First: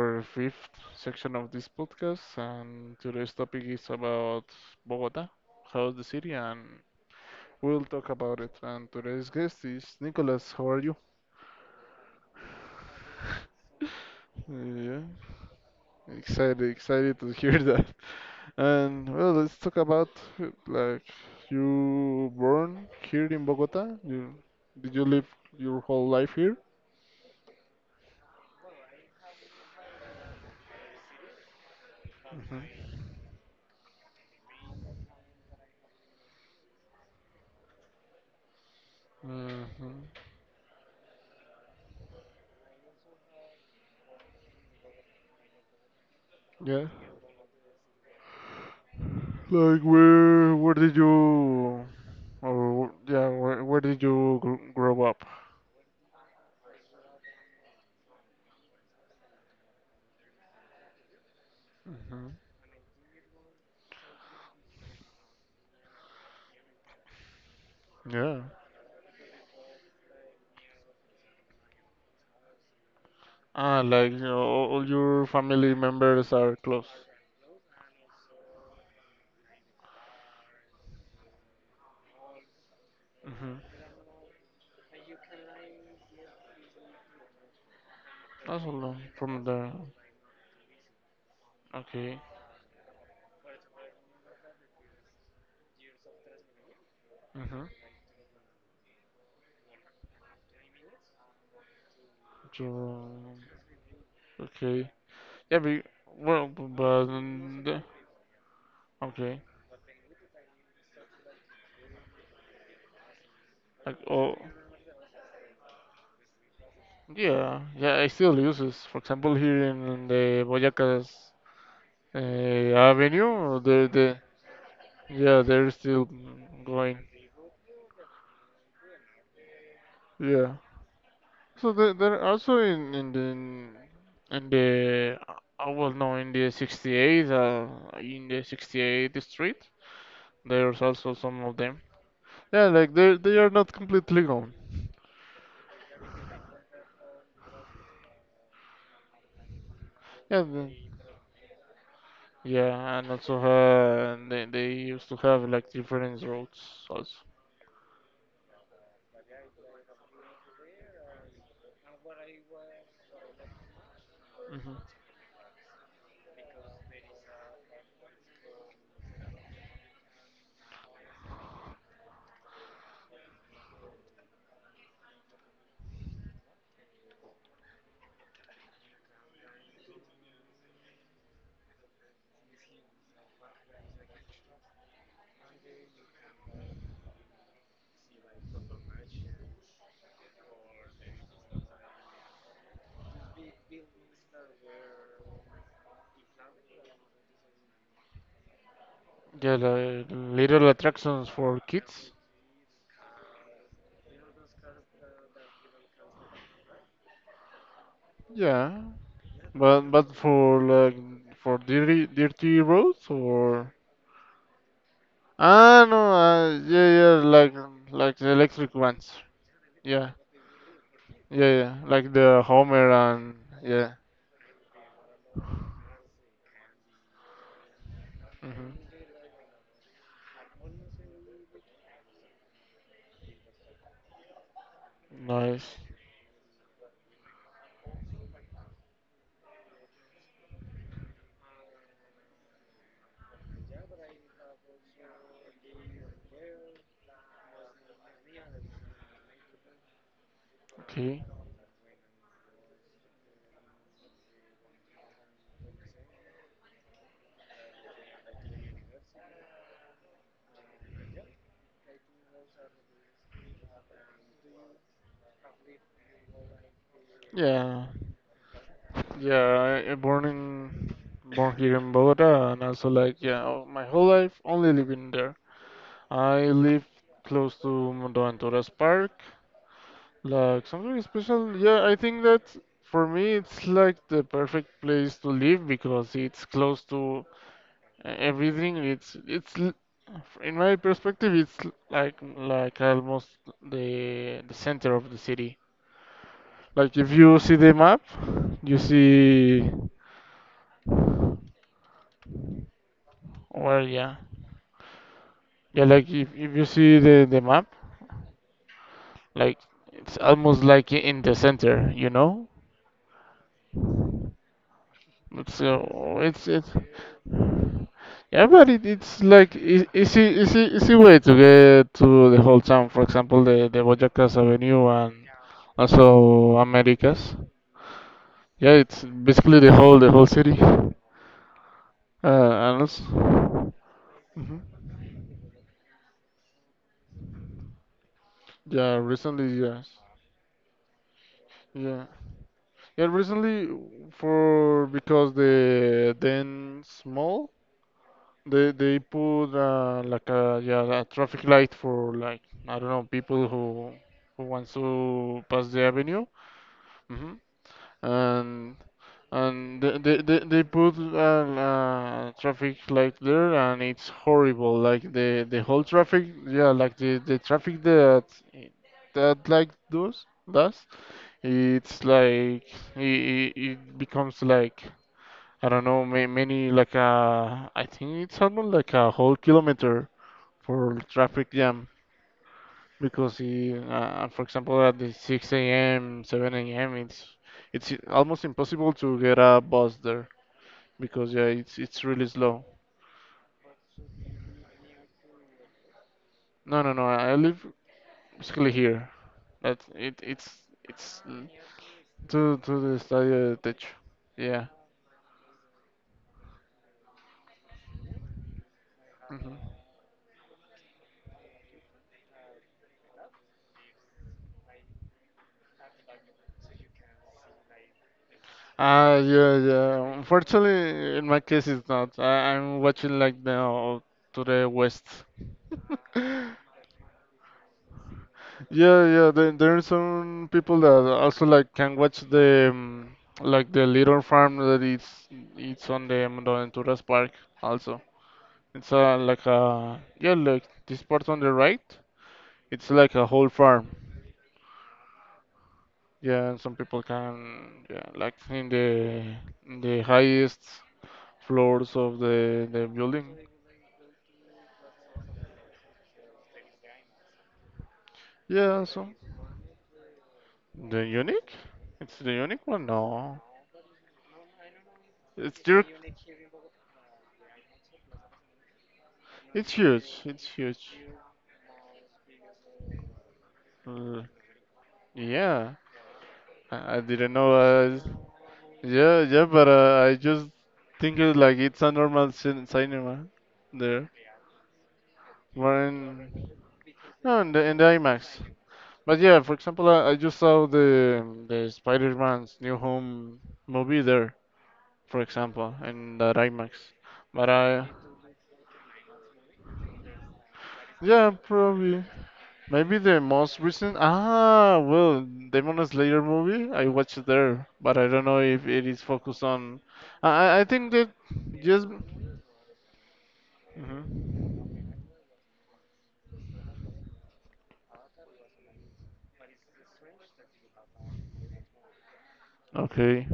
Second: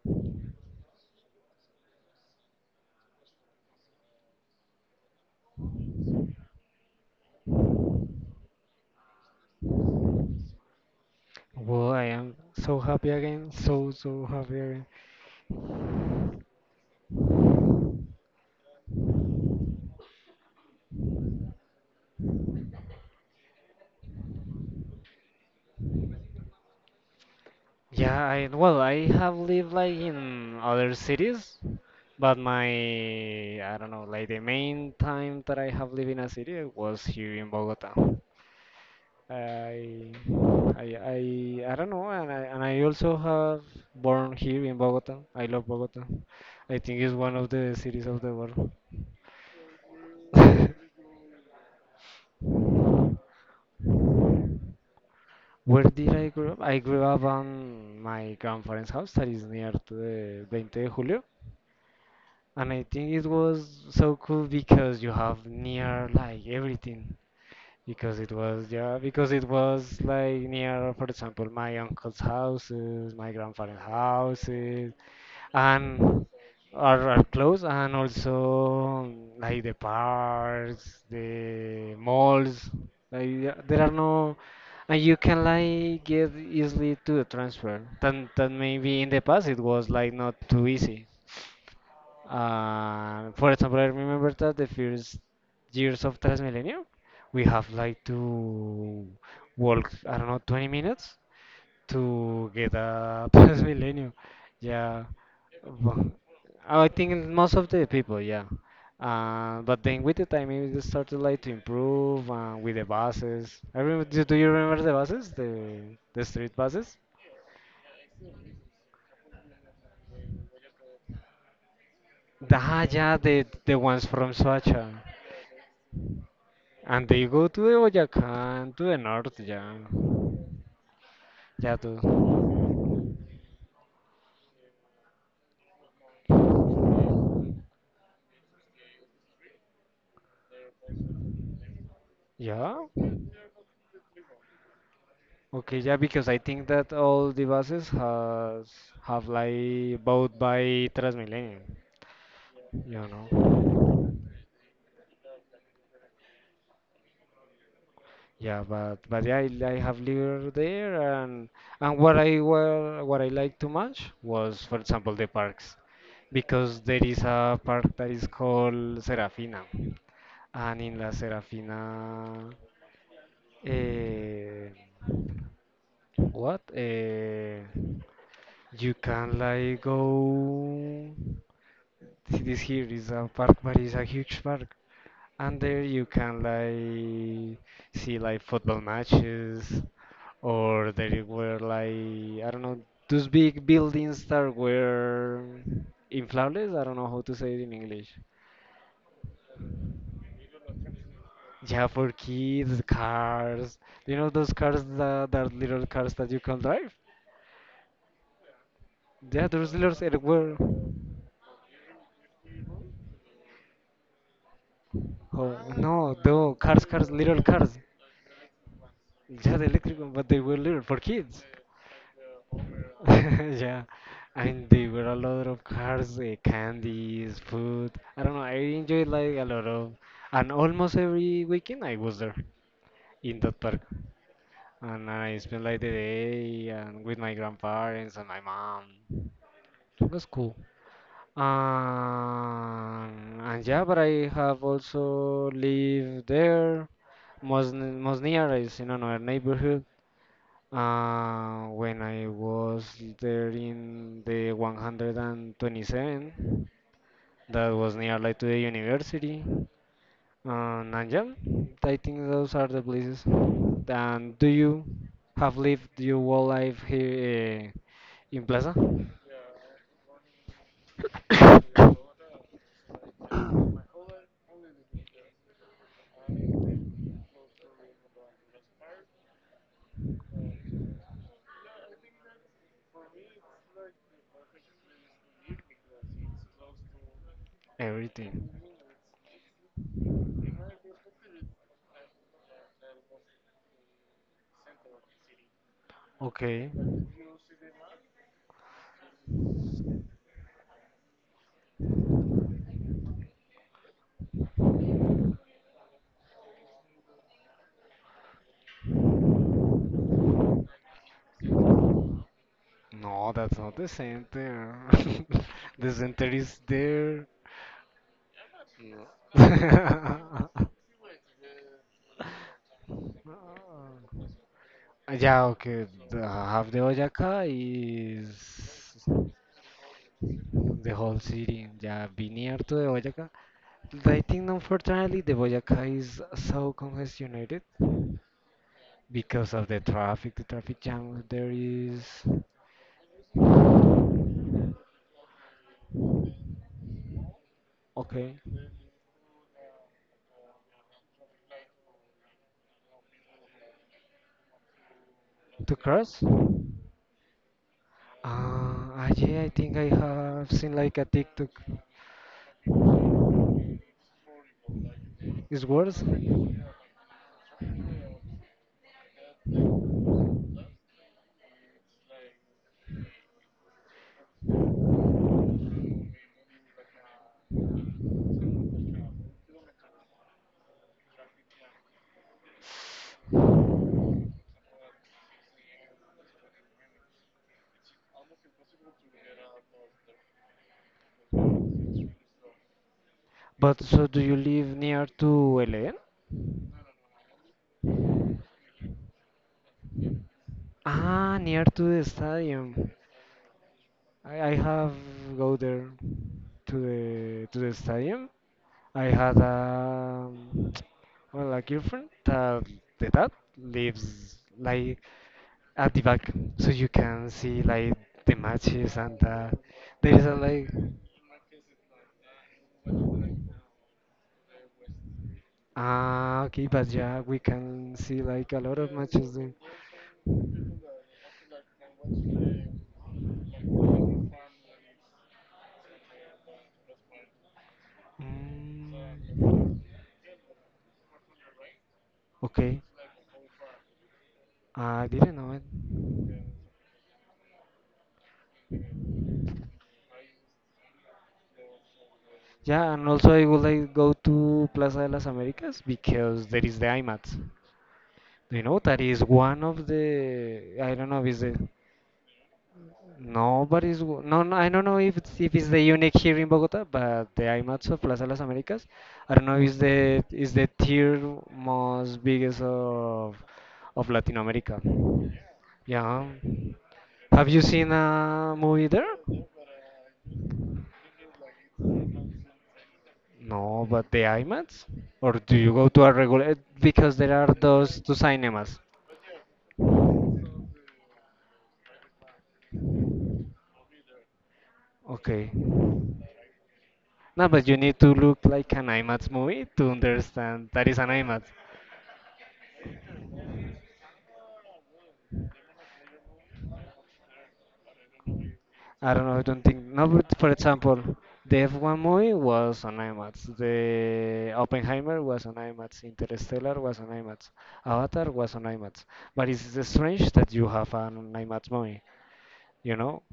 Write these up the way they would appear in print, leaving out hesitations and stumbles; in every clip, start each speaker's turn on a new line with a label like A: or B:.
A: our fifth section of this podcast. And today's topic is about Bogota, how's the city, and we'll talk about it. And today's guest is Nicholas. How are you?
B: Well, I am so happy again, so happy again.
A: Yeah, excited, excited to hear that. And well, let's talk about like you born here in Bogota. You did you live your whole life here?
B: Yeah, I well, I have lived like in other cities, but my I don't know, like the main time that I have lived in a city was here in Bogota.
A: Hmm,
B: I
A: hmm.
B: I don't know, and I also have born here in Bogota. I love Bogota. I
A: Yeah.
B: think it's one of the cities of the world.
A: Like where did you. Oh, yeah. Where did you grow up?
B: Where did I grow up? I grew up on my grandparents' house that is near to the 20 de Julio.
A: Mhm.
B: And I think it was so cool because you have near like everything. Because it
A: Yeah.
B: was, yeah, because it was like near, for example, my uncle's houses, my
A: Ah,
B: grandparents'
A: like you know, all
B: houses,
A: your family
B: and
A: members are close.
B: are close, and also like the parks, the malls, like yeah,
A: Mm-hmm.
B: there are no, and you can like get easily to the transfer, then that
A: That's all
B: maybe in the
A: from
B: past it
A: the.
B: was like not too easy.
A: Okay.
B: For example, I remember that the first years of transmilenio we
A: Mm-hmm.
B: have like to walk, I don't know, 20 minutes to get a transmilenio.
A: Okay.
B: Yeah,
A: Yeah, but,
B: well,
A: well, b- but
B: I think in most
A: um,
B: of
A: the-
B: the people, yeah.
A: Okay.
B: But then with the time, it just started like to improve with the buses. I
A: Like
B: remember, do
A: oh,
B: do you remember the buses, the street buses?
A: yeah, yeah. I still use this. For example, here in the Boyacás
B: Ah, yeah, the
A: Avenue, the
B: the ones
A: the
B: from Soacha,
A: Yeah, they're still going.
B: and they go to the Boyacá, to the north, yeah,
A: Yeah. So
B: yeah,
A: there,
B: to,
A: there also in the well no in the 68th in the 68th street there's also some of them. Yeah,
B: yeah.
A: like they are not completely gone.
B: Okay, yeah, because I think that all the buses has have like bought
A: Yeah.
B: by Transmilenio, you
A: Yeah, and also
B: know.
A: they used to have like different roads also.
B: Yeah, but yeah, I have lived there, and what I were what I liked too much was,
A: Hmm.
B: for example, the parks, because there is a park that is called Serafina, and in La Serafina, eh, what? You can like go. See, this here is a park, but it's a huge park, and there you can like see like football matches, or there were like, I don't know, those big buildings that were inflables. I don't know how to say it in English.
A: Yeah, like little attractions for
B: Yeah,
A: kids.
B: for kids, cars. You know those cars that, little cars that you can drive?
A: Yeah,
B: Yeah, those
A: but
B: little were.
A: for like for dirty roads or.
B: Oh,
A: Ah, no,
B: no, the cars,
A: yeah, yeah,
B: little cars.
A: like the electric ones.
B: Yeah, the electric
A: Yeah,
B: one, but they were little for kids.
A: yeah, yeah, like the Homer and
B: Yeah,
A: yeah.
B: and there were a lot of cars, candies, food. I don't know. I
A: Hmm.
B: enjoyed like a lot of, and almost every weekend I was there in that park, and I spent
A: Nice.
B: like the day and with my grandparents and my mom. It was cool. Um, and yeah, but I have also lived there. Mosniar is in another neighborhood,
A: Okay.
B: when I was there in the 127, that was near like to the university. And yeah, I think those are the places. And do you have lived your whole life here
A: Yeah,
B: in Plaza?
A: yeah. I born in born here in Bogota, and also like yeah, my whole life only living there. I live close to Mundo Venturas Park. Like something special. Yeah, I think that for me it's like the perfect place to live because it's close to
B: Everything.
A: everything it's in my perspective it's like almost the center of the city
B: Okay.
A: like if you see the map you see well yeah yeah like if you see the map like it's almost like in the center you know.
B: No, that's not the center.
A: it's uh,
B: The center
A: it's
B: is
A: it's
B: there.
A: yeah but it's like e- easy easy easy way to get to the whole town, for example the Boyacá Avenue and
B: Yeah, okay. The
A: also
B: half de
A: Americas.
B: Boyacá
A: Yeah,
B: is
A: it's basically the whole city.
B: the whole city. Yeah, be near to the
A: Honest.
B: Boyacá. I think
A: Hmm.
B: unfortunately the Boyacá is so congestionated
A: Yeah,
B: because
A: recently,
B: of the
A: yes.
B: traffic. The traffic jam there
A: Yeah,
B: is
A: yeah. Recently, for because the then small,
B: okay
A: they put like a yeah a traffic light for like I don't know people who wants to pass
B: to
A: the
B: cross.
A: avenue. Hmm. And
B: Yeah, I think
A: And
B: I
A: they, they, they
B: have
A: they
B: seen
A: put
B: like a TikTok.
A: an, traffic light there, and it's horrible. Like the
B: It's
A: whole
B: worse.
A: traffic, yeah, like the traffic that that like does, it's like it becomes like I don't know, ma many like I think it's almost like a whole kilometer for traffic jam because he, for example, at the 6 a.m., 7 a.m., it's almost impossible to get a bus there because yeah, it's really slow.
B: But so do you live near to Elen?
A: No, no, no. I live basically here. That it's
B: Ah,
A: mm,
B: near to the
A: to
B: stadium.
A: the estadio de techo.
B: I
A: Yeah.
B: have go there to the stadium. I had
A: Mhm.
B: a well, a girlfriend that the dad lives like at the back, so you can see like the matches
A: Ah,
B: and
A: yeah,
B: there
A: yeah.
B: is a like.
A: Unfortunately, in my case, it's not. I'm watching like now to the west.
B: Ah, okay, but yeah, we can see like a lot of
A: Yeah, yeah.
B: matches there.
A: There are some people that also like can watch the like the little farm that that is it's on the Buenaventuras Park also.
B: Mm,
A: It's like a yeah, like this part on the right.
B: okay,
A: It's like a whole farm.
B: I didn't know it.
A: Yeah, and some people can yeah, like in the highest floors of the
B: Yeah, and also
A: building.
B: I would like go to Plaza de las Américas because there is the IMAX. Do you know,
A: Yeah,
B: that
A: so
B: is one of the I
A: the
B: don't know if it's
A: unique?
B: the.
A: It's the unique one? No,
B: No, but it's no, no. I don't know if it's if
A: it's
B: it's the
A: dir-
B: unique here in Bogota, but the IMAX of Plaza Las Américas, I don't know,
A: It's
B: is
A: huge.
B: the
A: It's
B: is the
A: huge.
B: third most biggest of
A: Uh,
B: Latin America.
A: yeah,
B: Yeah.
A: I didn't
B: Have
A: know.
B: you seen a movie there?
A: Yeah, yeah, but I just think it like it's a normal cinema
B: No, but
A: there.
B: the IMAX? Or do you go to a
A: One.
B: regular? Because there
A: No,
B: are
A: in the
B: those two
A: IMAX.
B: cinemas.
A: But yeah, for example, I just saw the Spider-Man's New Home movie there, for
B: Okay.
A: example, in that IMAX. But
B: No, but you
A: I,
B: need to look like an IMAX movie to understand that is an
A: yeah,
B: IMAX.
A: probably. Maybe the most recent, ah, well, Demon Slayer movie, I watched it there, but I don't know if it is
B: I don't know. I
A: focused
B: don't
A: on.
B: think. No,
A: I,
B: but for
A: I I think
B: example,
A: that
B: the
A: just.
B: F1 movie was on IMAX.
A: Mhm.
B: The Oppenheimer was on IMAX. Interstellar was on IMAX. Avatar was on IMAX. But it's strange that you have an IMAX movie, you know,
A: Okay.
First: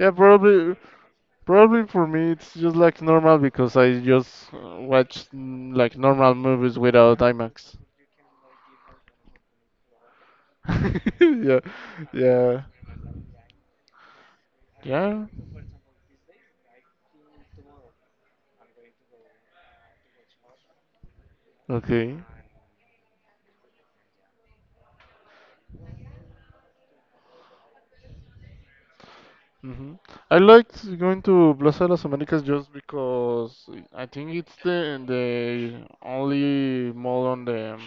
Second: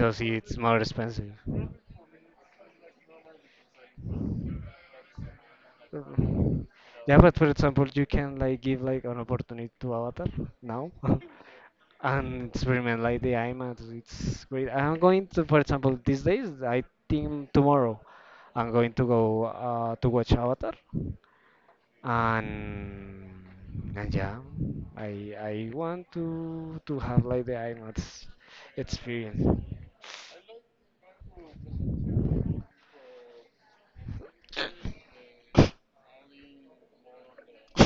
A: Yeah,
B: it's
A: probably.
B: more expensive.
A: Probably for me, it's just like normal because I just watch mm, like normal
B: Mm.
A: movies without
B: Yeah, but for
A: IMAX.
B: example, you can like give like an opportunity to Avatar now.
A: Yeah,
B: And
A: yeah,
B: experiment like the IMAX. It's great. I'm
A: yeah.
B: going to, for example, these days. I think tomorrow, I'm going to go to watch Avatar,
A: Okay.
B: and yeah, I want to have like the IMAX experience.
A: Hmm. I liked going to Plaza de las Américas just because I think it's the only mall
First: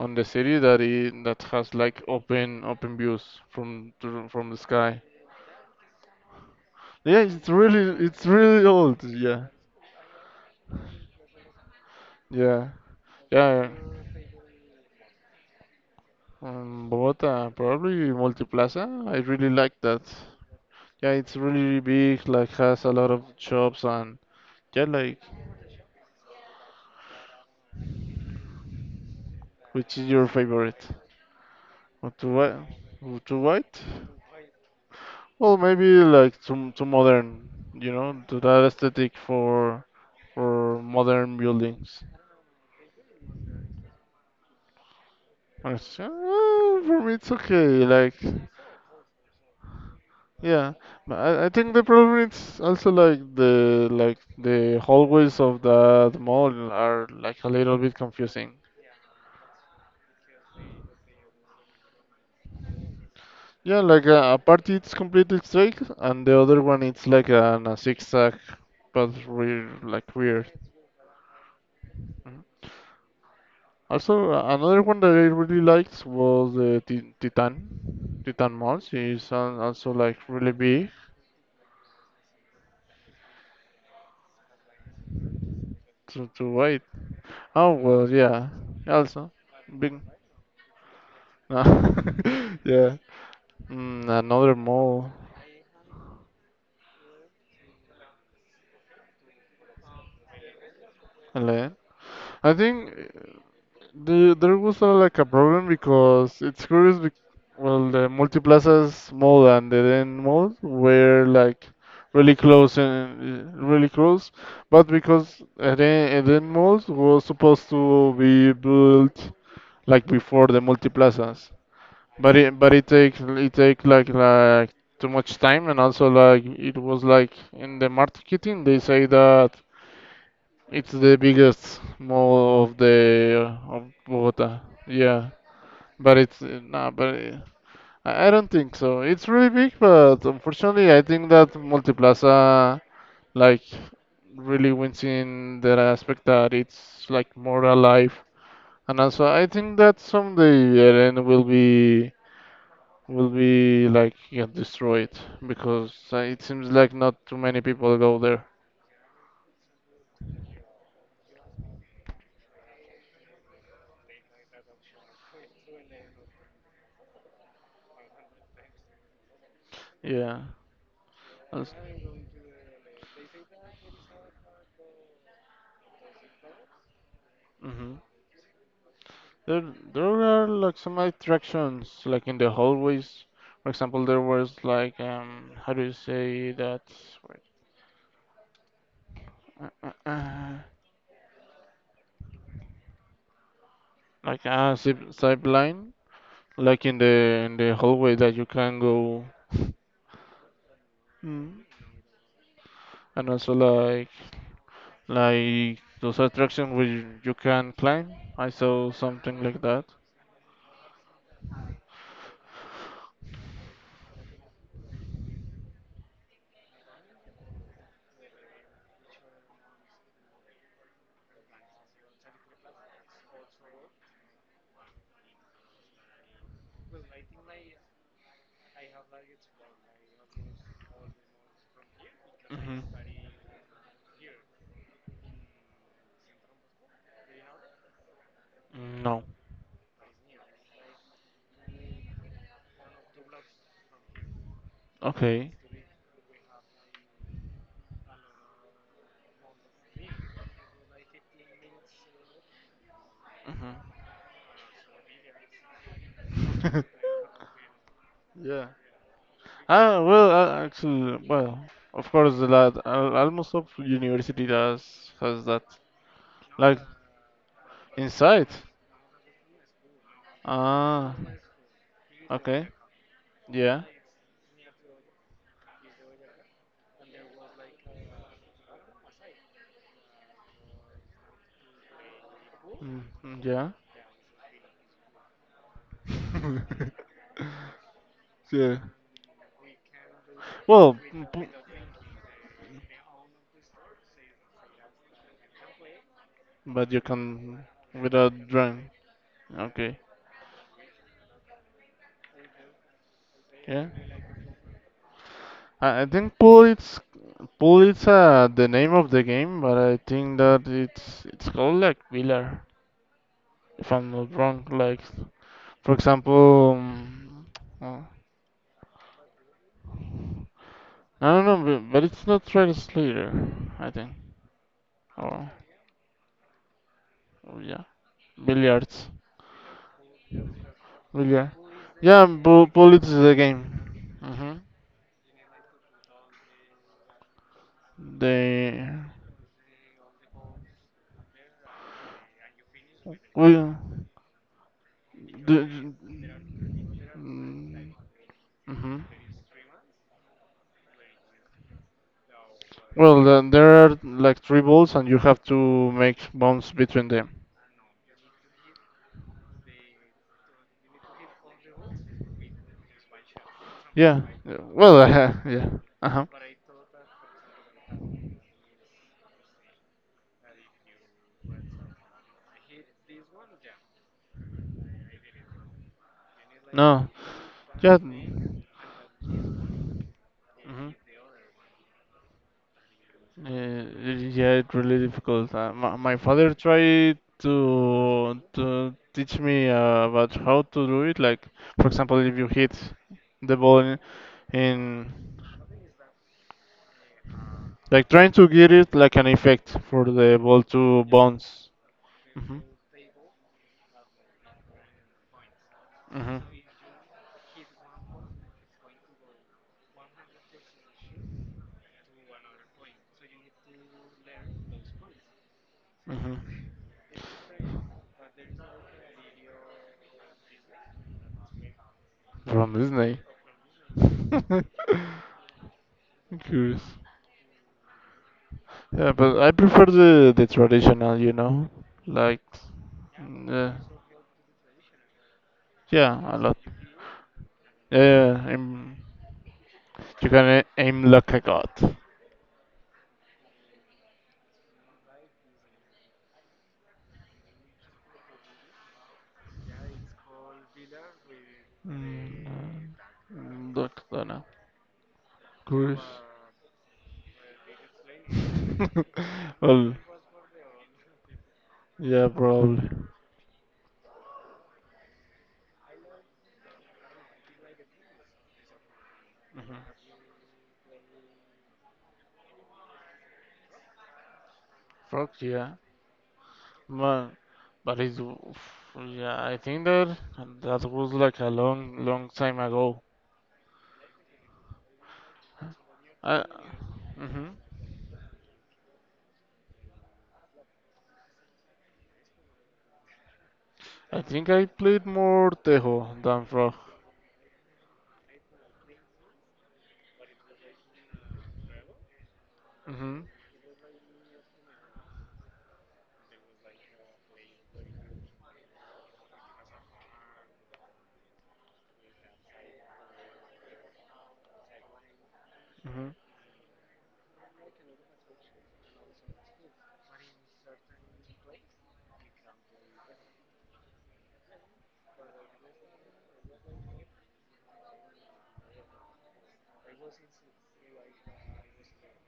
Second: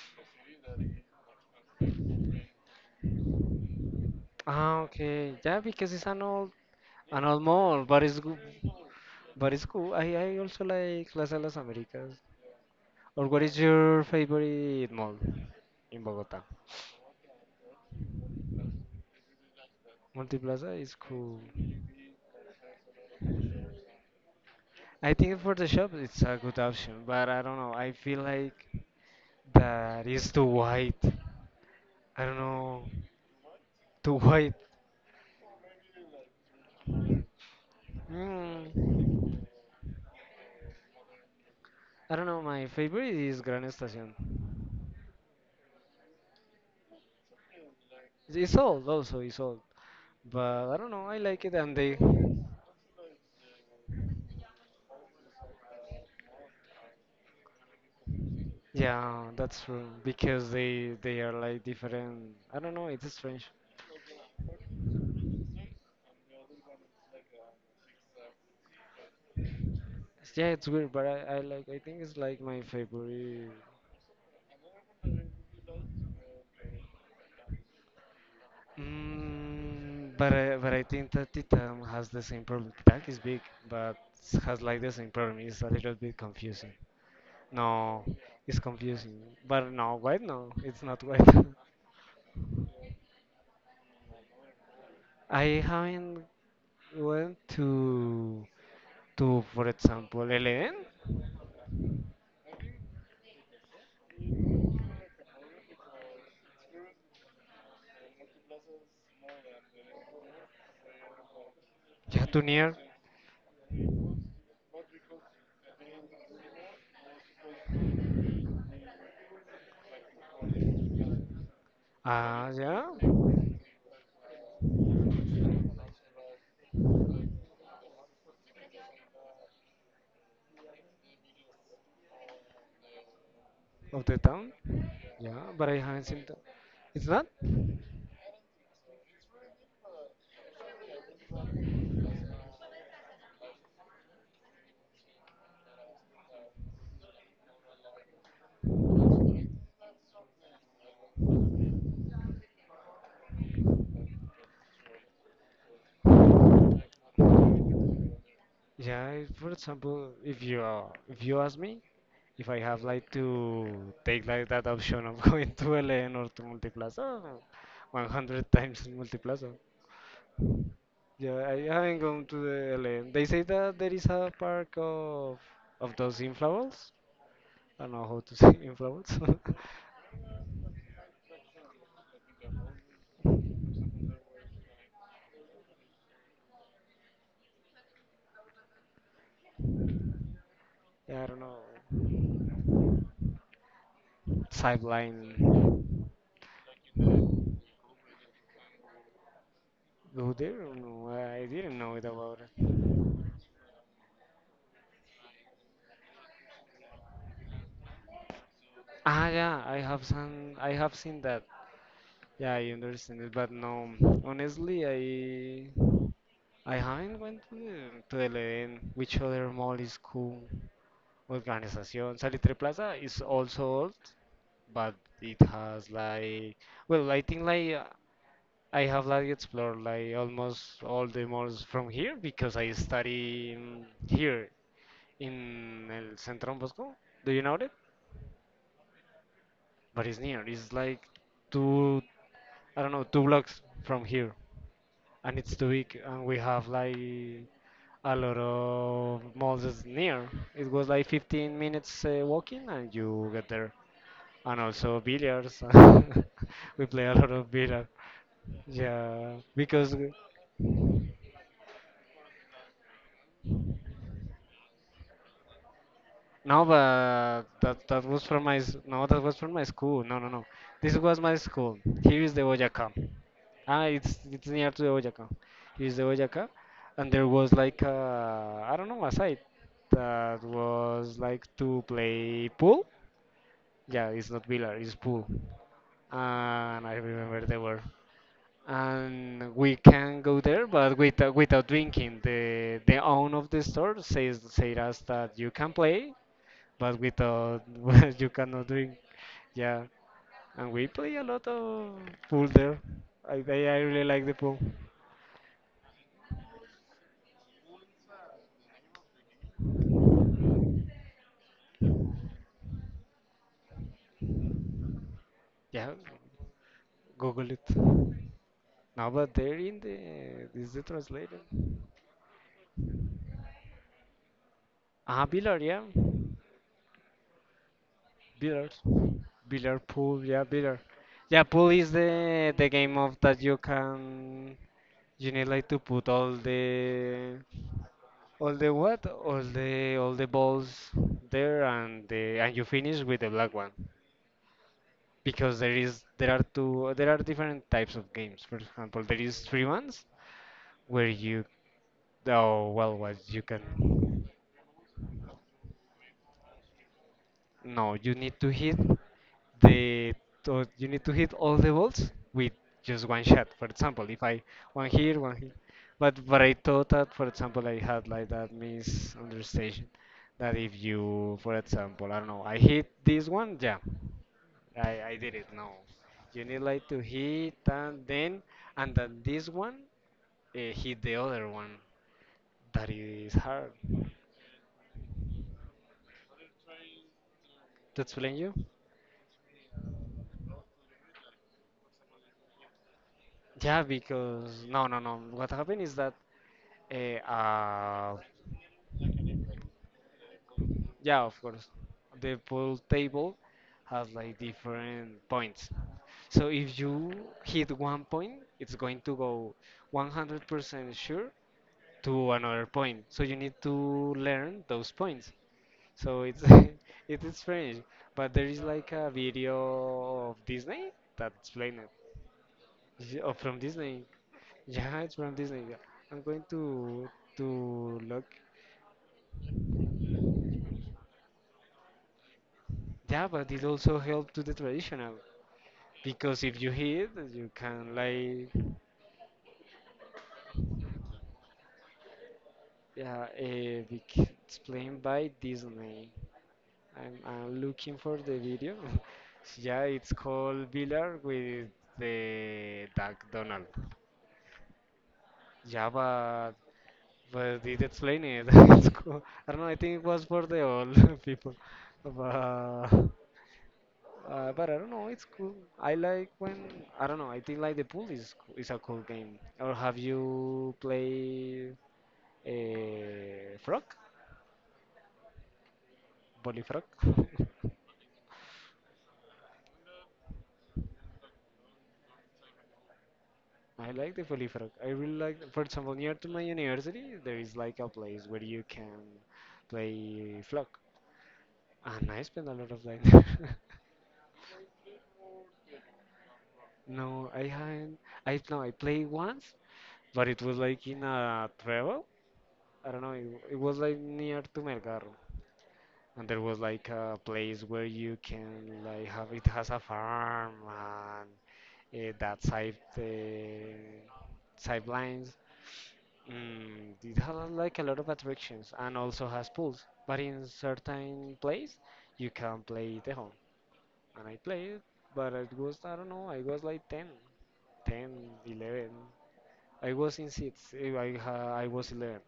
A: on the city that I that has like open views from from the
B: Ah,
A: sky.
B: okay, yeah, because it's an
A: Yeah,
B: old mall, but it's
A: it's
B: good,
A: really old. Yeah,
B: but it's cool. I also like Plaza de las Américas.
A: yeah,
B: Or what is
A: yeah.
B: your favorite mall in Bogota?
A: Bogota, probably Multiplaza. I really like that.
B: Multiplaza is
A: Yeah, it's
B: cool.
A: really big, like has a lot of shops and yeah,
B: I
A: like
B: think for the shop it's a good option, but I don't know. I feel like
A: which
B: that
A: is your
B: is too
A: favorite?
B: white.
A: Or
B: I
A: too
B: don't know.
A: white? Too white?
B: Too white.
A: Well, maybe like too modern, you know, to that aesthetic
B: Mm.
A: for modern buildings.
B: I don't know. My favorite is Gran Estación.
A: I s- uh, For me, it's okay. Like
B: It's old also. It's old, but
A: yeah,
B: I don't know.
A: but
B: I like
A: I
B: it,
A: think
B: and
A: the
B: they.
A: problem is also like the hallways of that mall are like a little bit confusing.
B: Yeah, that's true. Because they are like different. I don't know. It's strange.
A: Yeah, like a part it's completely straight and the other one it's like a zigzag, but weird, like
B: Yeah,
A: weird.
B: it's weird, but I like. I think it's like my favorite.
A: Also, another one that I really liked was the Titan. Titan Mall. She's also like
B: Mm, but
A: really
B: I, but I
A: big
B: think that Titan has the same problem. Titan is big, but has like the same problem. It's a little bit
A: to
B: confusing.
A: wait. Oh
B: No,
A: well, yeah.
B: it's confusing.
A: Also,
B: But no,
A: big.
B: white no, it's not white.
A: No. Yeah. Mm, another mall.
B: I haven't went to for example Eleven.
A: Ale. I think there was a, like a problem because it's curious. Be well, the Multiplazas mall and the Den mall were like
B: Yeah,
A: really
B: to near.
A: close and really close, but because Eden, Eden malls was supposed to be built like before the Multiplazas,
B: Ah,
A: but it
B: yeah,
A: takes it take like too much time and also like it was like in the marketing they say that. It's the biggest mall of the of
B: of the town.
A: Bogota. Yeah,
B: Yeah, but I haven't
A: but
B: seen that.
A: it's nah,
B: It's
A: but
B: not?
A: I don't think so. It's really big, but unfortunately, I think that Multiplaza like really wins in that aspect that it's like more alive, and also I think that someday Eren will be like yeah, destroyed because it seems like not too many people go there.
B: Yeah, for example, if you ask me if I have like to take like that option of going to LN or to Multiplaza, 100 times in Multiplaza.
A: Yeah.
B: Yeah, I
A: That's.
B: haven't gone to the LN. They say that there is a park of those inflatables. I
A: Hmm.
B: don't know how to say inflatables.
A: There, there are like some attractions, like in the hallways. For example, there was like how do you say that? Wait, uh, uh, uh,
B: Yeah, I don't know.
A: like a zip,
B: Sideline.
A: zip line, like in the hallway that you can go.
B: Go there? Or no, I
A: Mm.
B: didn't know it about it.
A: And also like those attractions where you can climb. I saw
B: Ah,
A: something like
B: yeah, I
A: that.
B: have some. I have seen that. Yeah, I understand it, but no, honestly, I haven't went to the Leven, which other mall is cool? Organización Salitre Plaza is also old, but it has like, well, I think like I have like explored like almost all the malls from here because I
A: Hmm.
B: study here in El Centro Bosco. Do you know it?
A: No.
B: But it's near. It's like two, I don't know, two blocks from here, and
A: Okay.
B: it's too big, and we have like a lot of malls near. It was like 15 minutes walking and you get there, and also billiards. We play a lot of billiards.
A: Yeah.
B: Yeah, because
A: Ah, well, actually, well, of course, the lot, almost of university does has that,
B: no,
A: like
B: but that was from
A: inside.
B: my no, that was from my school. No, no, no, this
A: Ah,
B: was my school. Here is the
A: okay.
B: Boyacá.
A: Yeah.
B: Ah, it's near to the Boyacá. It's the Boyacá, and there was like a, I don't know, a site that was like to play pool.
A: Mm, mm, yeah.
B: Yeah, it's not billiard, it's pool. And I remember they were.
A: Yeah.
B: And we can go there,
A: Well,
B: but without without drinking. The owner of the store says said us that you can play,
A: but
B: but
A: you
B: without
A: can
B: you
A: without
B: cannot
A: drink.
B: drink. Yeah,
A: Okay.
B: and we play a lot of pool there. I
A: Yeah.
B: really like the pool.
A: I think pool it's the name of the game, but I think that it's called like Wheeler, if I'm not wrong. Like
B: Yeah,
A: for example,
B: Google it.
A: uh,
B: Now, but they're in the. Is the
A: I
B: translator?
A: don't know, but it's not translator, I think.
B: Ah,
A: Or,
B: Biller, yeah.
A: or yeah,
B: Biller.
A: billiards,
B: Biller pool, yeah, Biller. Yeah,
A: billiard.
B: pool is
A: Yeah,
B: the the game
A: bullets
B: of
A: is the
B: that you
A: game.
B: can
A: Hmm.
B: you need like to put all the
A: They
B: what? All the balls there, and the and you finish with the
A: we
B: black one.
A: the.
B: Because there is there are two there are different types of games. For
A: Mm-hmm.
B: example, there is three ones where you, oh, well, what
A: Well,
B: you
A: then there are
B: can.
A: like three balls, and you have to make bounce between them.
B: No, you need to hit the you need to hit all the balls with just one shot. For example,
A: Yeah,
B: if I
A: yeah,
B: one
A: well,
B: here, one here.
A: yeah.
B: But
A: Uh-huh.
B: but I thought that, for example, I had like that misunderstanding that if you, for example, I don't know, I hit this one, yeah, I did it. No, you need like to
A: No.
B: hit
A: Yeah.
B: and then
A: Mm-hmm.
B: this one hit the other one. That is hard
A: Yeah, it's really difficult. My, my father tried
B: to explain you.
A: to teach me about how to do it. Like, for example, if you hit the ball
B: Yeah, because no, no,
A: in
B: no. What happened is that Eh,
A: like
B: uh,
A: trying to get it like an effect for the ball to
B: yeah, of course.
A: bounce.
B: The
A: Mhm.
B: pool table has like different points.
A: Mhm.
B: So if you hit one point, it's going to go 100% sure to another point. So you need to learn those points. So
A: Mhm.
B: it's it is strange, but there is like a video of Disney that explain it.
A: From Disney.
B: Oh, from Disney. Yeah, it's from Disney. Yeah. I'm going
A: Curious.
B: to look.
A: Yeah, but I prefer the traditional, you know, like,
B: Yeah,
A: mm,
B: but it also helped to the traditional.
A: yeah, a
B: Because
A: lot.
B: if you hit, you can
A: Yeah, yeah, yeah,
B: like,
A: I'm. You're gonna aim like a god.
B: yeah. It's playing by Disney. I'm looking for the video. Yeah, it's called Villar with the
A: Mm,
B: Duck Donald.
A: look, Luna.
B: Yeah,
A: Goose.
B: but did explain it. It's cool. I don't know. I
A: Well,
B: think it was for the old people,
A: yeah, probably.
B: but I don't know. It's cool. I like when I don't know. I think like the pool is a cool game. Or have you played? Uh, frog,
A: Fuck yeah.
B: Bullfrog.
A: Man. But it's. Yeah, I think that that was like a long, long time ago.
B: I like the bullfrog. I really like, for example, near to my
A: I.
B: university, there
A: Hmm.
B: is like a place where you can play frog, and I spend a lot of time there.
A: I think I played more Tejo than Frog.
B: No, I haven't. I No, I played once, but it was like in a travel. I don't know.
A: Hmm.
B: It was like near to Melgar, and there was like a place where you can like have it has a farm and that sidelines.
A: Hmm.
B: Mm, it has like a lot of attractions and also has pools. But in certain place, you can play it at home. And I played, but it was, I don't know, I was like 10, 10, 11. I was in seats. I was 11.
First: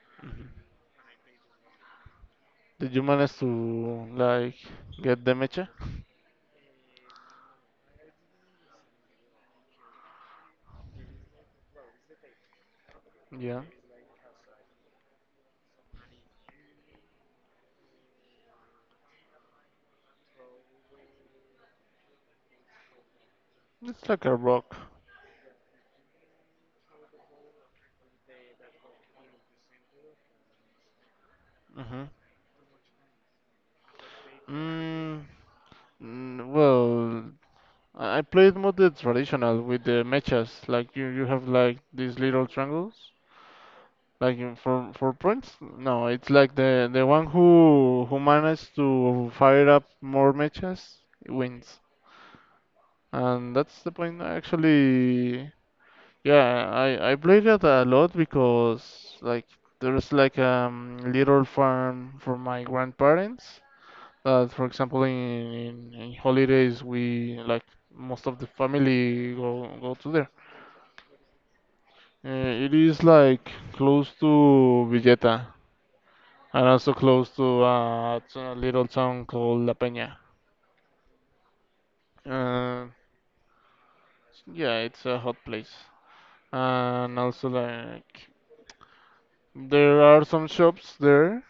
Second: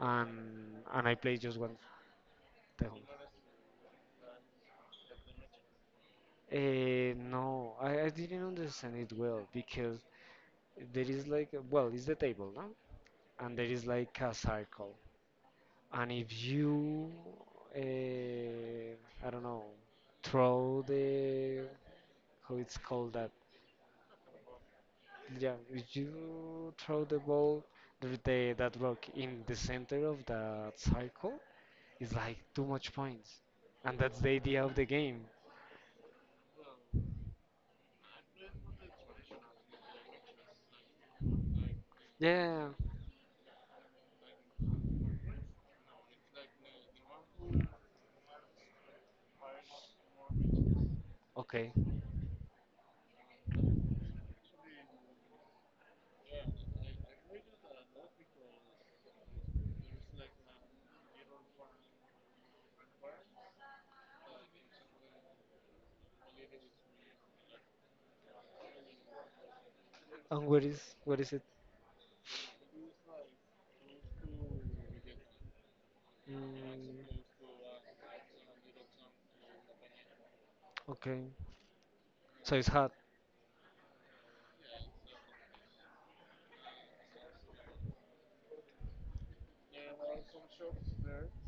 B: And, and I played just one at
A: Did
B: home.
A: you manage to, like, get the mecha?
B: No, I didn't understand it well because there is like, well, it's the table, no? And
A: Yeah.
B: there is like a circle. And if you, I don't know, throw the, how it's called that?
A: It's like a rock.
B: Yeah, if you throw the ball, that rock in the center of that circle,
A: Hmm.
B: it's like too much points. And that's the idea of the
A: Mm,
B: game.
A: mm, well, I played more the traditional with the mechas. Like you have like these little
B: Yeah,
A: triangles, like for prints. No, it's like the one who managed to fire up more mechas
B: okay.
A: wins, and that's the point. Actually, yeah, I played it a lot because like there's like a little farm for my grandparents. But for example, in holidays, we like most of the family go to there.
B: And where is it?
A: It is like close to Villeta and also
B: Mm,
A: close to a little town called La Peña.
B: okay. So it's
A: Uh,
B: hard.
A: yeah, it's a hot place, and also like there are some shops there,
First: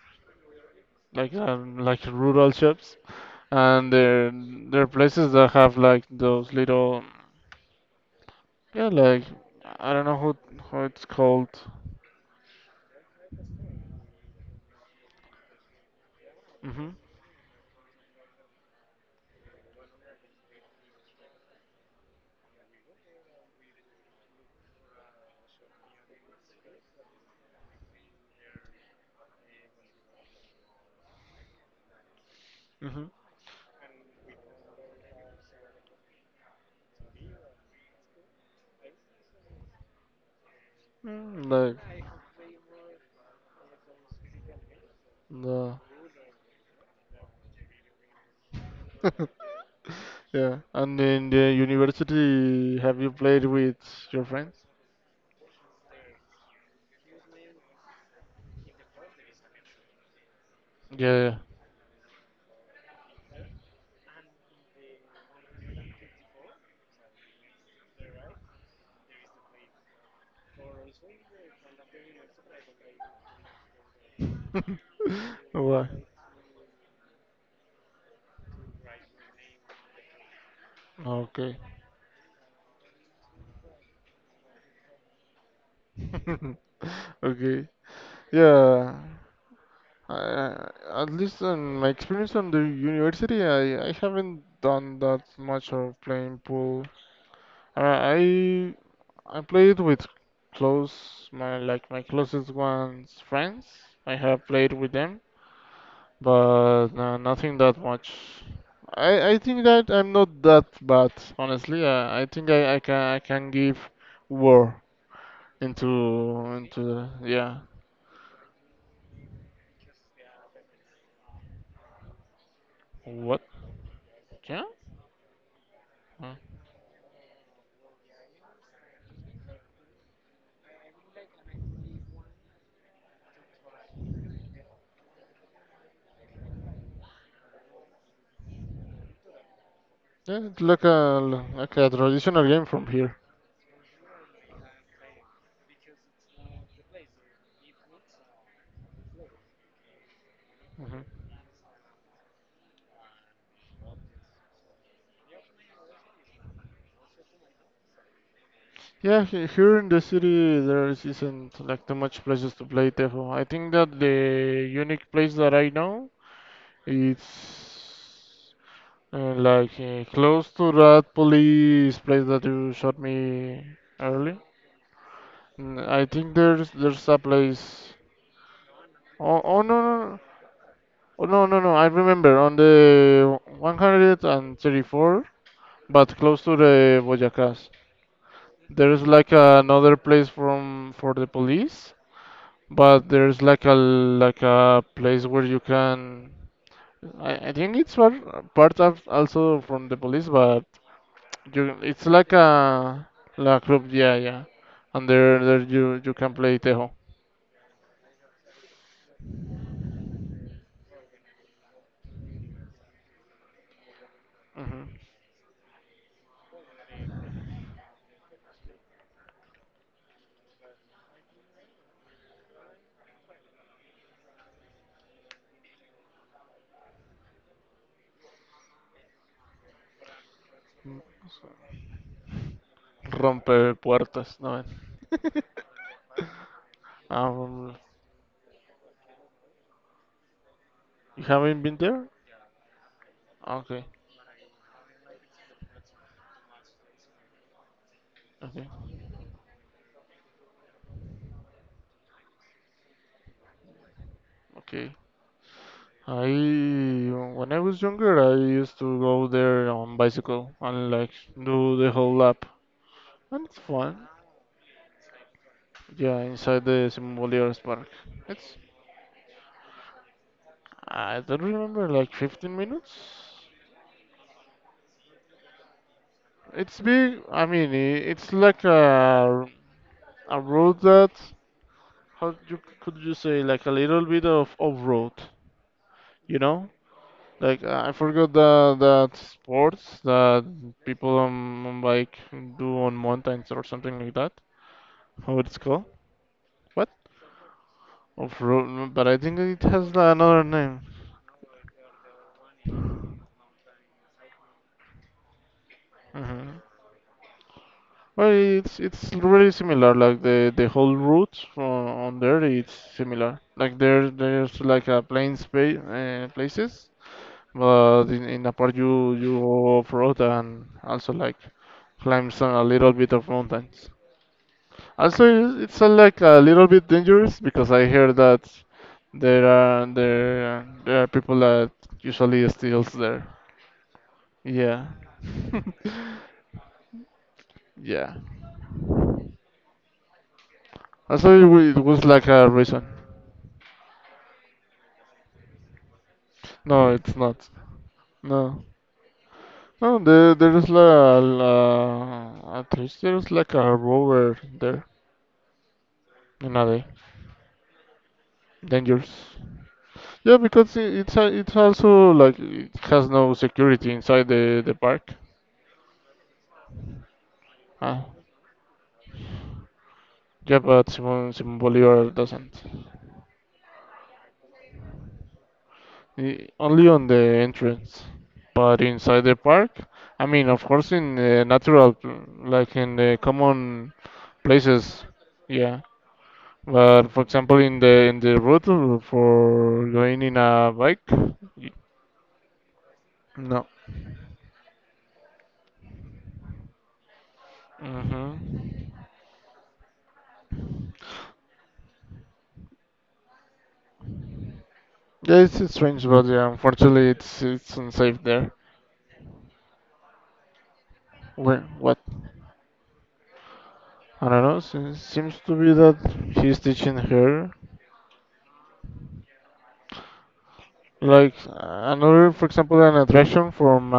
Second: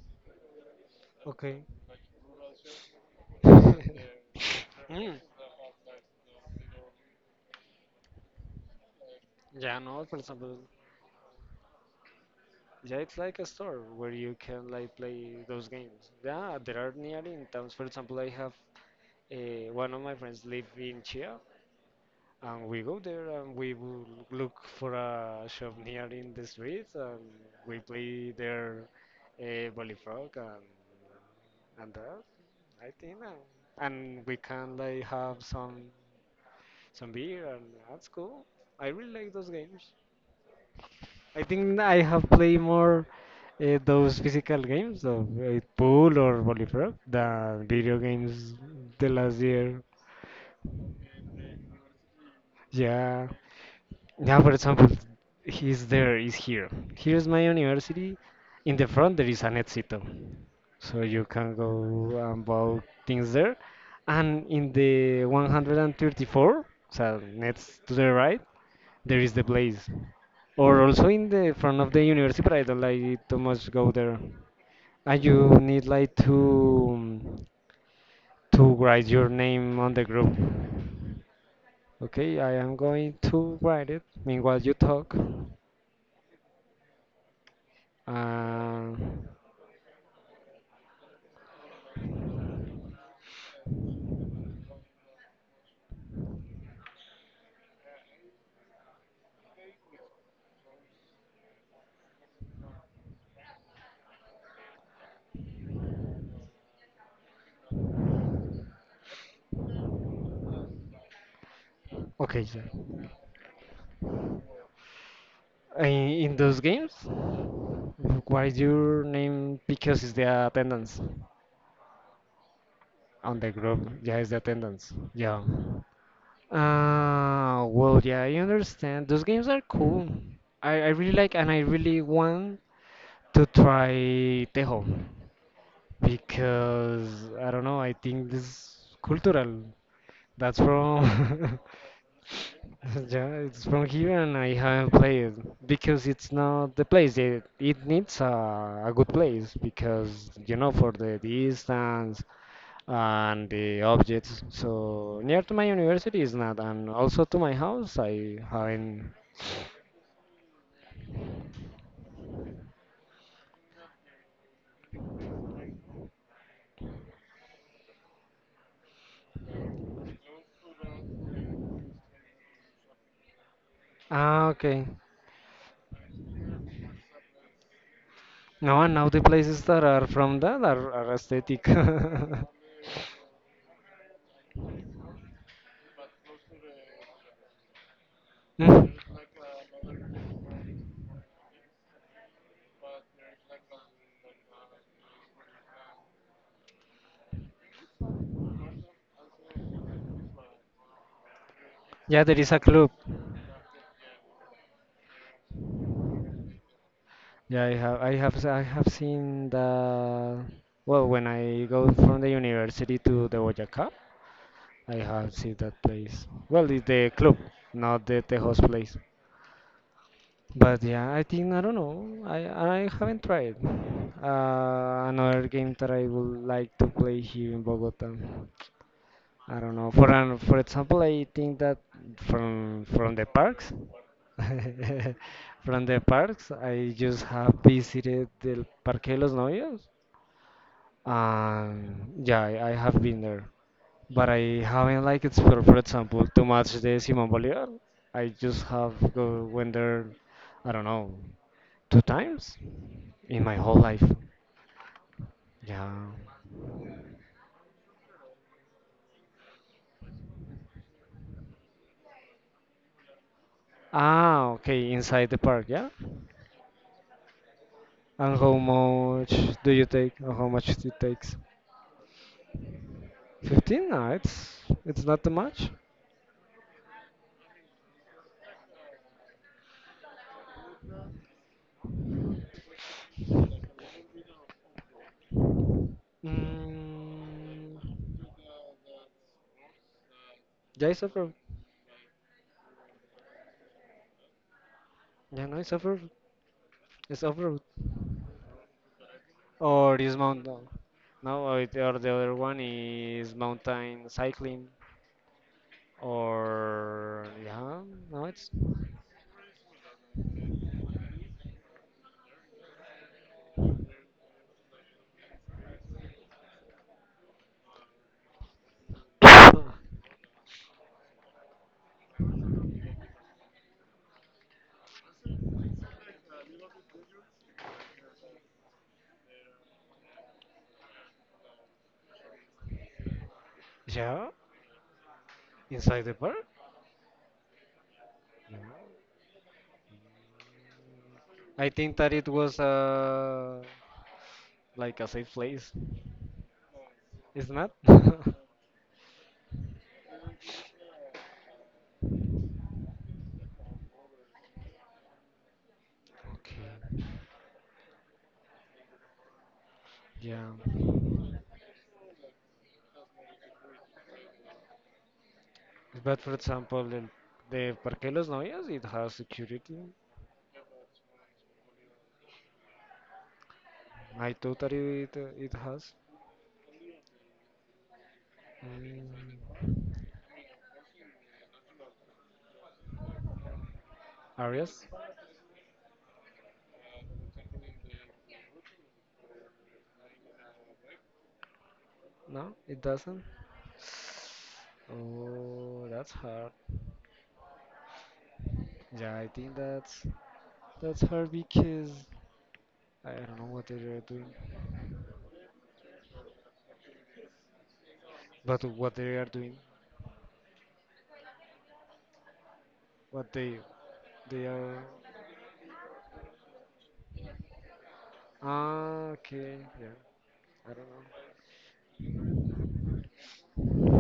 B: Okay.
A: like rural shops, and there there are
B: Mm.
A: places that have like those little yeah like
B: Yeah,
A: I
B: no,
A: don't
B: for
A: know
B: example,
A: how it's called.
B: yeah, it's like a store where you can like play those games. Yeah, there
A: Mm-hmm.
B: are near in towns. For example, I have one of my friends live in Chia, and we go there and we will look for a shop near in the streets, and we play there Bullfrog and that. I
A: Mm-hmm.
B: think, and we can like have some. Some beer, and that's cool. I really like those games. I
A: Mm, like
B: think I have played more those physical games of
A: the
B: pool or volleyball than video games the last year.
A: yeah. And in the university, have you
B: Yeah.
A: played with your
B: Yeah, for
A: friends?
B: example, he's there, is here. Here's my university. In the front, there is an Éxito. So you
A: Yeah,
B: can go and buy things there. And in the 134, so next to the right, there is the Blaze, or also in the front of the university, but I don't like it too much go there.
A: yeah.
B: And you need
A: Why?
B: like to write your name on the group.
A: Okay.
B: Okay, I am going to write it. Meanwhile, you talk.
A: Okay.
B: Uh,
A: Yeah. I at least in my experience on the university, I haven't done that much of playing pool. I I played with close my like my closest ones friends. I have played with them. But no, nothing that much. I think that I'm not that bad, honestly. I
B: okay,
A: think
B: so
A: I can give war
B: in
A: into
B: those
A: into
B: games,
A: the- yeah.
B: what is your name? Because it's the attendance on
A: What?
B: the group. Yeah, it's the
A: Yeah?
B: attendance. Yeah.
A: Uh,
B: Well, yeah, I understand. Those games are cool. I really like and I really want to try Tejo because I don't know, I think this is cultural.
A: Yeah,
B: That's
A: it's
B: from
A: like a traditional game from here.
B: yeah, it's from here and I haven't played it because it's not the place. It needs a good place because you know for
A: Mhm.
B: the distance and the objects. So near to my university is not, and also to my house I haven't.
A: Yeah, here in the city there isn't like too much places to play Tejo. I think that the unique place that I know it's like close to that police place that you shot me early.
B: Ah, okay.
A: Mm, I think there's a place.
B: No, and now the
A: Oh,
B: places
A: oh no,
B: that are
A: no,
B: from that are
A: oh, no, no,
B: aesthetic.
A: no. I remember on the 134, but close to the Boyacás.
B: Mm.
A: There's like another place from for the police, but there's like a place where you can. I think it's part, part of also from the police, but you, it's
B: Yeah,
A: like
B: there is a club.
A: a la club, yeah, yeah. And there you can play tejo.
B: Yeah, I have seen the. Well, when I go from the university to the Boyacá,
A: Mhm.
B: I have seen that place. Well, it's the club, not the Tejo's place. But yeah, I think I don't know. I haven't tried another game that I would like to play here in Bogota. I don't know. For example, I think that from the parks,
A: Rompe puertas, no.
B: from the parks, I just have
A: Um,
B: visited the Parque de los Novios.
A: you haven't been there?
B: Um, yeah, I have been there,
A: Okay,
B: but I haven't like explored, for example, too much the Simón Bolívar. I just
A: okay,
B: have go went there, I don't know, two times in my whole life.
A: okay.
B: Yeah.
A: I when I was younger, I used to go there on bicycle and like do the whole lap, and it's fun.
B: Ah, okay, inside the park, yeah?
A: Yeah, inside the Simon Park.
B: And how much do you take? Or how much it
A: I
B: takes?
A: don't remember like 15 minutes.
B: 15? No, it's not too much.
A: It's big. I mean, it's like a road that how you could you say like a little bit of off road. You know, like
B: Mm,
A: I forgot the that sports that
B: yeah, it's
A: people
B: off-road.
A: on bike do on mountains or something like that. How
B: Yeah, no,
A: it's
B: it's
A: called?
B: off-road.
A: What?
B: It's off-road.
A: Off road, but I think it has
B: Or is
A: another
B: mountain.
A: name.
B: No, or the other one is mountain cycling.
A: Hmm.
B: Or yeah, no,
A: Well,
B: it's
A: it's really similar. Like the whole route on there, it's similar. Like there there's like a plain space places. But in a part you go off road and also like climb some a little bit of mountains. Also, like a little bit dangerous because I hear that there there are people that usually steals there.
B: yeah,
A: Yeah,
B: inside the park.
A: yeah.
B: Yeah.
A: Also, it
B: I
A: it
B: think
A: was
B: that
A: like
B: it
A: a
B: was
A: reason.
B: like a safe place,
A: No, it's not.
B: isn't it?
A: No, no. There is la, at least there is like a rover there in a day.
B: Okay.
A: Dangerous. Yeah, because
B: Yeah.
A: it's also like it has no security inside the park.
B: But for example, the
A: Ah,
B: Parque Los Novios, it has security.
A: yeah, but Simon Bolivar doesn't.
B: I thought that it has.
A: I- only on the entrance, but
B: Mm,
A: inside the park. I mean, of course, in the natural, like in the common
B: areas?
A: places. Yeah, but for example, in the route for going in a bike, y-
B: No, it doesn't.
A: no.
B: Oh, that's hard.
A: Mm-hmm.
B: Yeah, I think that's hard because I don't know what they are doing.
A: Yeah, it's strange, but yeah, unfortunately, it's unsafe there.
B: But what they are doing,
A: Where? What?
B: what they
A: I don't
B: they
A: know.
B: are.
A: Seems to be that he's teaching her
B: Ah, okay, yeah. I don't know.
A: like another, for example, an attraction from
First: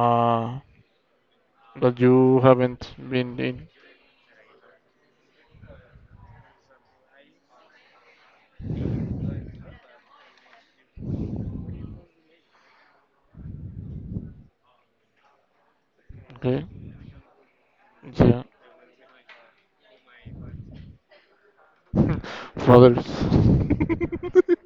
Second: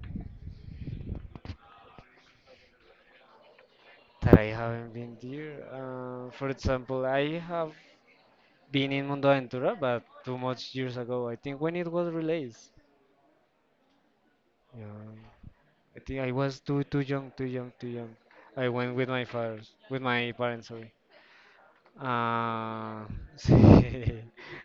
A: uh, that you haven't been in.
B: That I haven't been there. For example, I have been in Mundo Aventura, but too much years ago. I think when it was released. Yeah, I think I was
A: Okay.
B: too young, too young, too young.
A: Yeah.
B: I went with my father, with my parents, sorry.
A: For
B: Uh,
A: others.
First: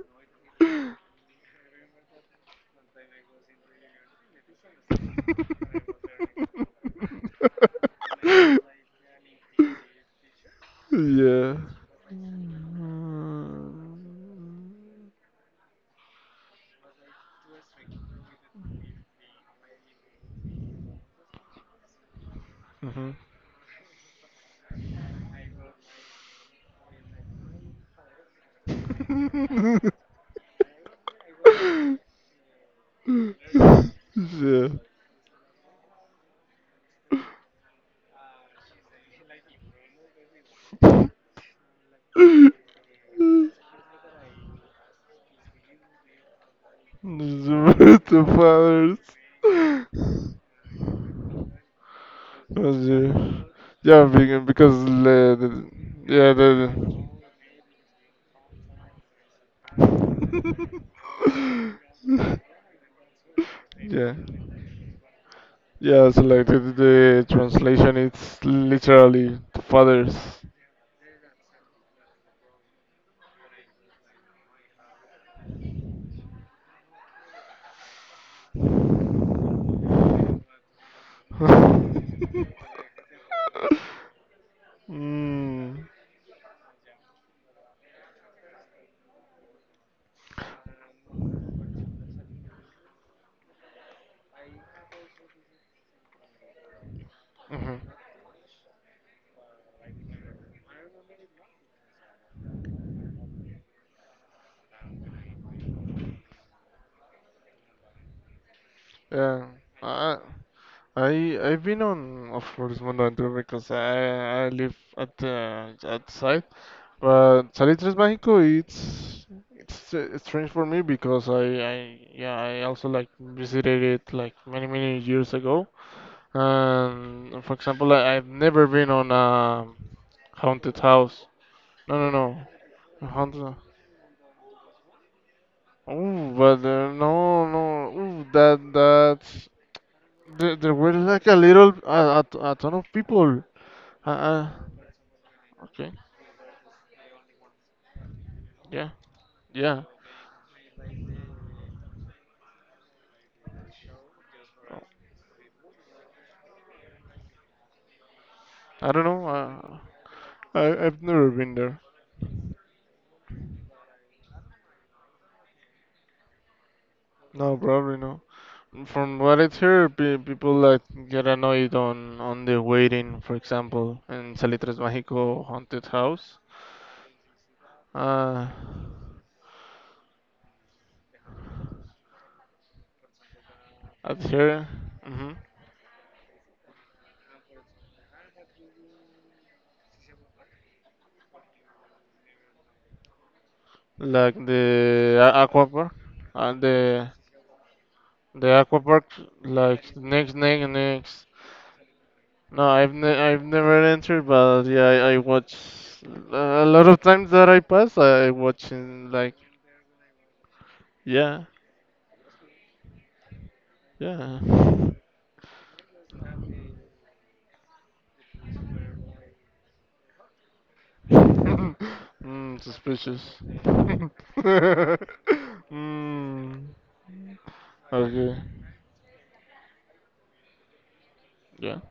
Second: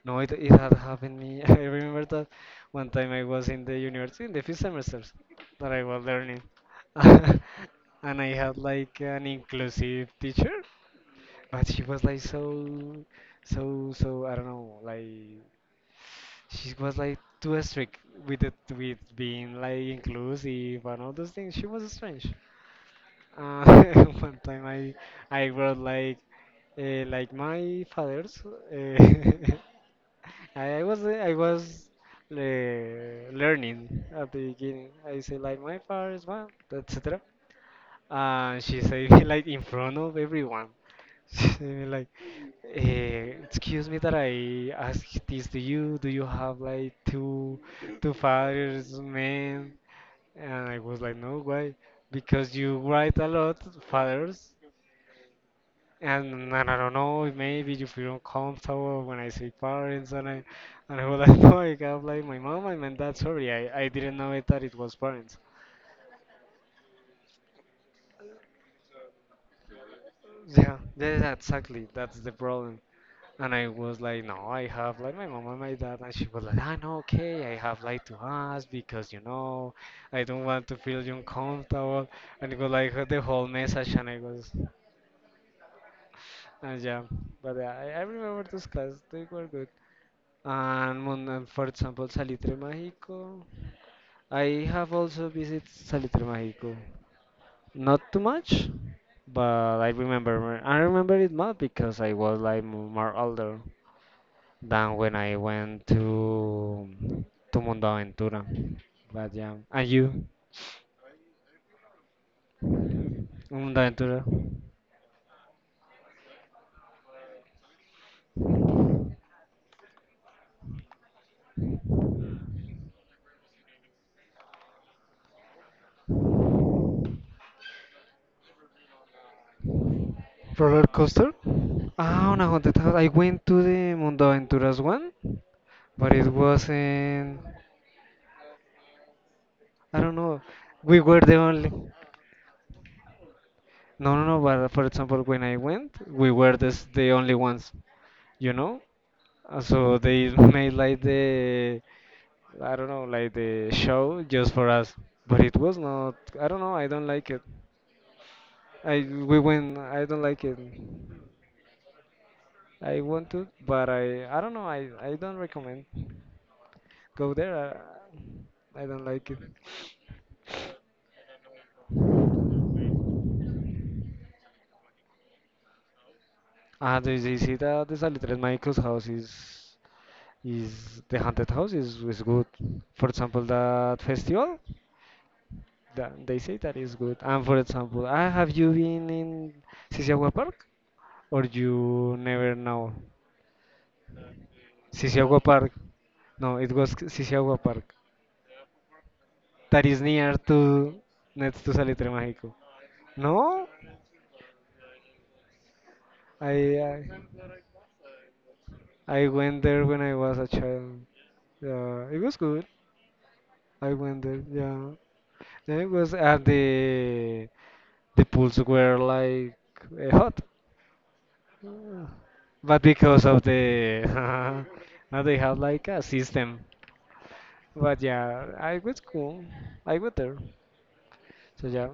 B: no, it had happened me. I remember that one time I was in the university in the fifth semesters that I was learning, and I had like an inclusive teacher.
A: Yeah.
B: But she was like so, so, so, I don't know. Like she was like too strict with it, with being like inclusive and all those things. She was strange. Uh, one time I wrote like my father's. Uh,
A: Mm-hmm.
B: I was
A: Yeah.
B: learning at the
A: The
B: beginning. I say like my father's one, etc. And she said like in front of everyone. They'll be like, excuse me that I ask this to you. Do you have like two
A: the
B: fathers,
A: fathers.
B: man? And I was like, no, why? Because
A: Oh,
B: you write a
A: yeah.
B: lot,
A: Yeah, vegan
B: fathers,
A: because the yeah
B: and I don't
A: the
B: know, maybe you feel uncomfortable when I say parents, and I was like, no, I got like my mom I meant that. Sorry, I didn't
A: yeah
B: know it that it was parents.
A: yeah. So like the translation, it's literally the fathers.
B: Yeah, yeah, yeah, exactly. That's the problem. And I was like, no, I have like my mom and my dad, and she was like, ah, no, okay, I have like to ask because you know, I don't want to feel you uncomfortable. And it was like the whole message, and I was,
A: Mm.
B: and yeah, but yeah, I remember those classes, they were good. And for example, Salitre Mágico, I have also visited Salitre Mágico, not too much, but I remember it more because I was like more older. Than when I went to Mundo Aventura, But
A: Yeah.
B: yeah, and
A: I
B: you,
A: I I've been on of course Mundo Tour because
B: Mundo
A: I
B: Aventura
A: I live at outside. But Salitres Mágico, it's strange for me because I yeah I also like visited it like many many years ago. And for example, I've never been on a haunted
B: Roller
A: house.
B: coaster?
A: No, no, no,
B: Ah, on a haunted house. I
A: a
B: went
A: haunted.
B: to the Mundo Aventuras one, but it
A: Oh, but
B: wasn't.
A: no, no. Ooh, that that's
B: I don't know.
A: there, there were
B: We were
A: like
B: the
A: a
B: only.
A: little a ton of people. Uh,
B: No, no, no.
A: uh,
B: But for example, when I
A: okay,
B: went, we were this, the only ones. You know.
A: yeah,
B: So
A: yeah.
B: they made like the. I don't know, like the show just for us. But it was not. I don't know. I don't like it.
A: I
B: I
A: don't know.
B: We went. I don't like it.
A: I've never been there.
B: I want to, but I don't know. I don't recommend go
A: No,
B: there.
A: probably no.
B: I don't
A: From
B: like it.
A: what I've heard, people like get annoyed on the waiting. For example, in Salitres Mágico haunted house,
B: Ah, the visita de Salitre
A: uh,
B: Michael's house is the haunted house is good. For example, that
A: I've
B: festival,
A: heard, mhm,
B: that they say that is good. And for example, have you been in Sisiagua Park or you never know?
A: like the
B: Sisiagua
A: aqua
B: Park.
A: park,
B: No,
A: and
B: it was
A: the
B: Sisiagua Park.
A: the aqua park,
B: That
A: like
B: is near
A: next
B: to
A: next.
B: next to Salitre Mágico.
A: No, I've
B: No,
A: never entered, but yeah, I watch a lot of
B: I,
A: times that I pass. I watch in
B: I
A: like
B: went there when I was a child.
A: yeah
B: Yeah, it was good. I went
A: yeah.
B: there. Yeah, and it was at the pools were like hot, Uh,
A: Mm,
B: but because
A: suspicious.
B: of the now they have like a system.
A: Mm,
B: But
A: okay,
B: yeah, I was cool. I went there. So
A: yeah,
B: yeah.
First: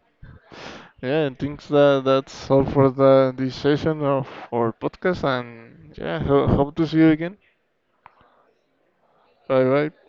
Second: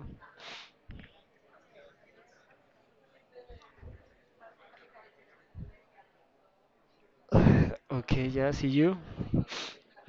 A: yeah. I think that that's all for the this session of our podcast, and yeah, hope to see you again.
B: Okay, yeah. See you.
A: Bye bye.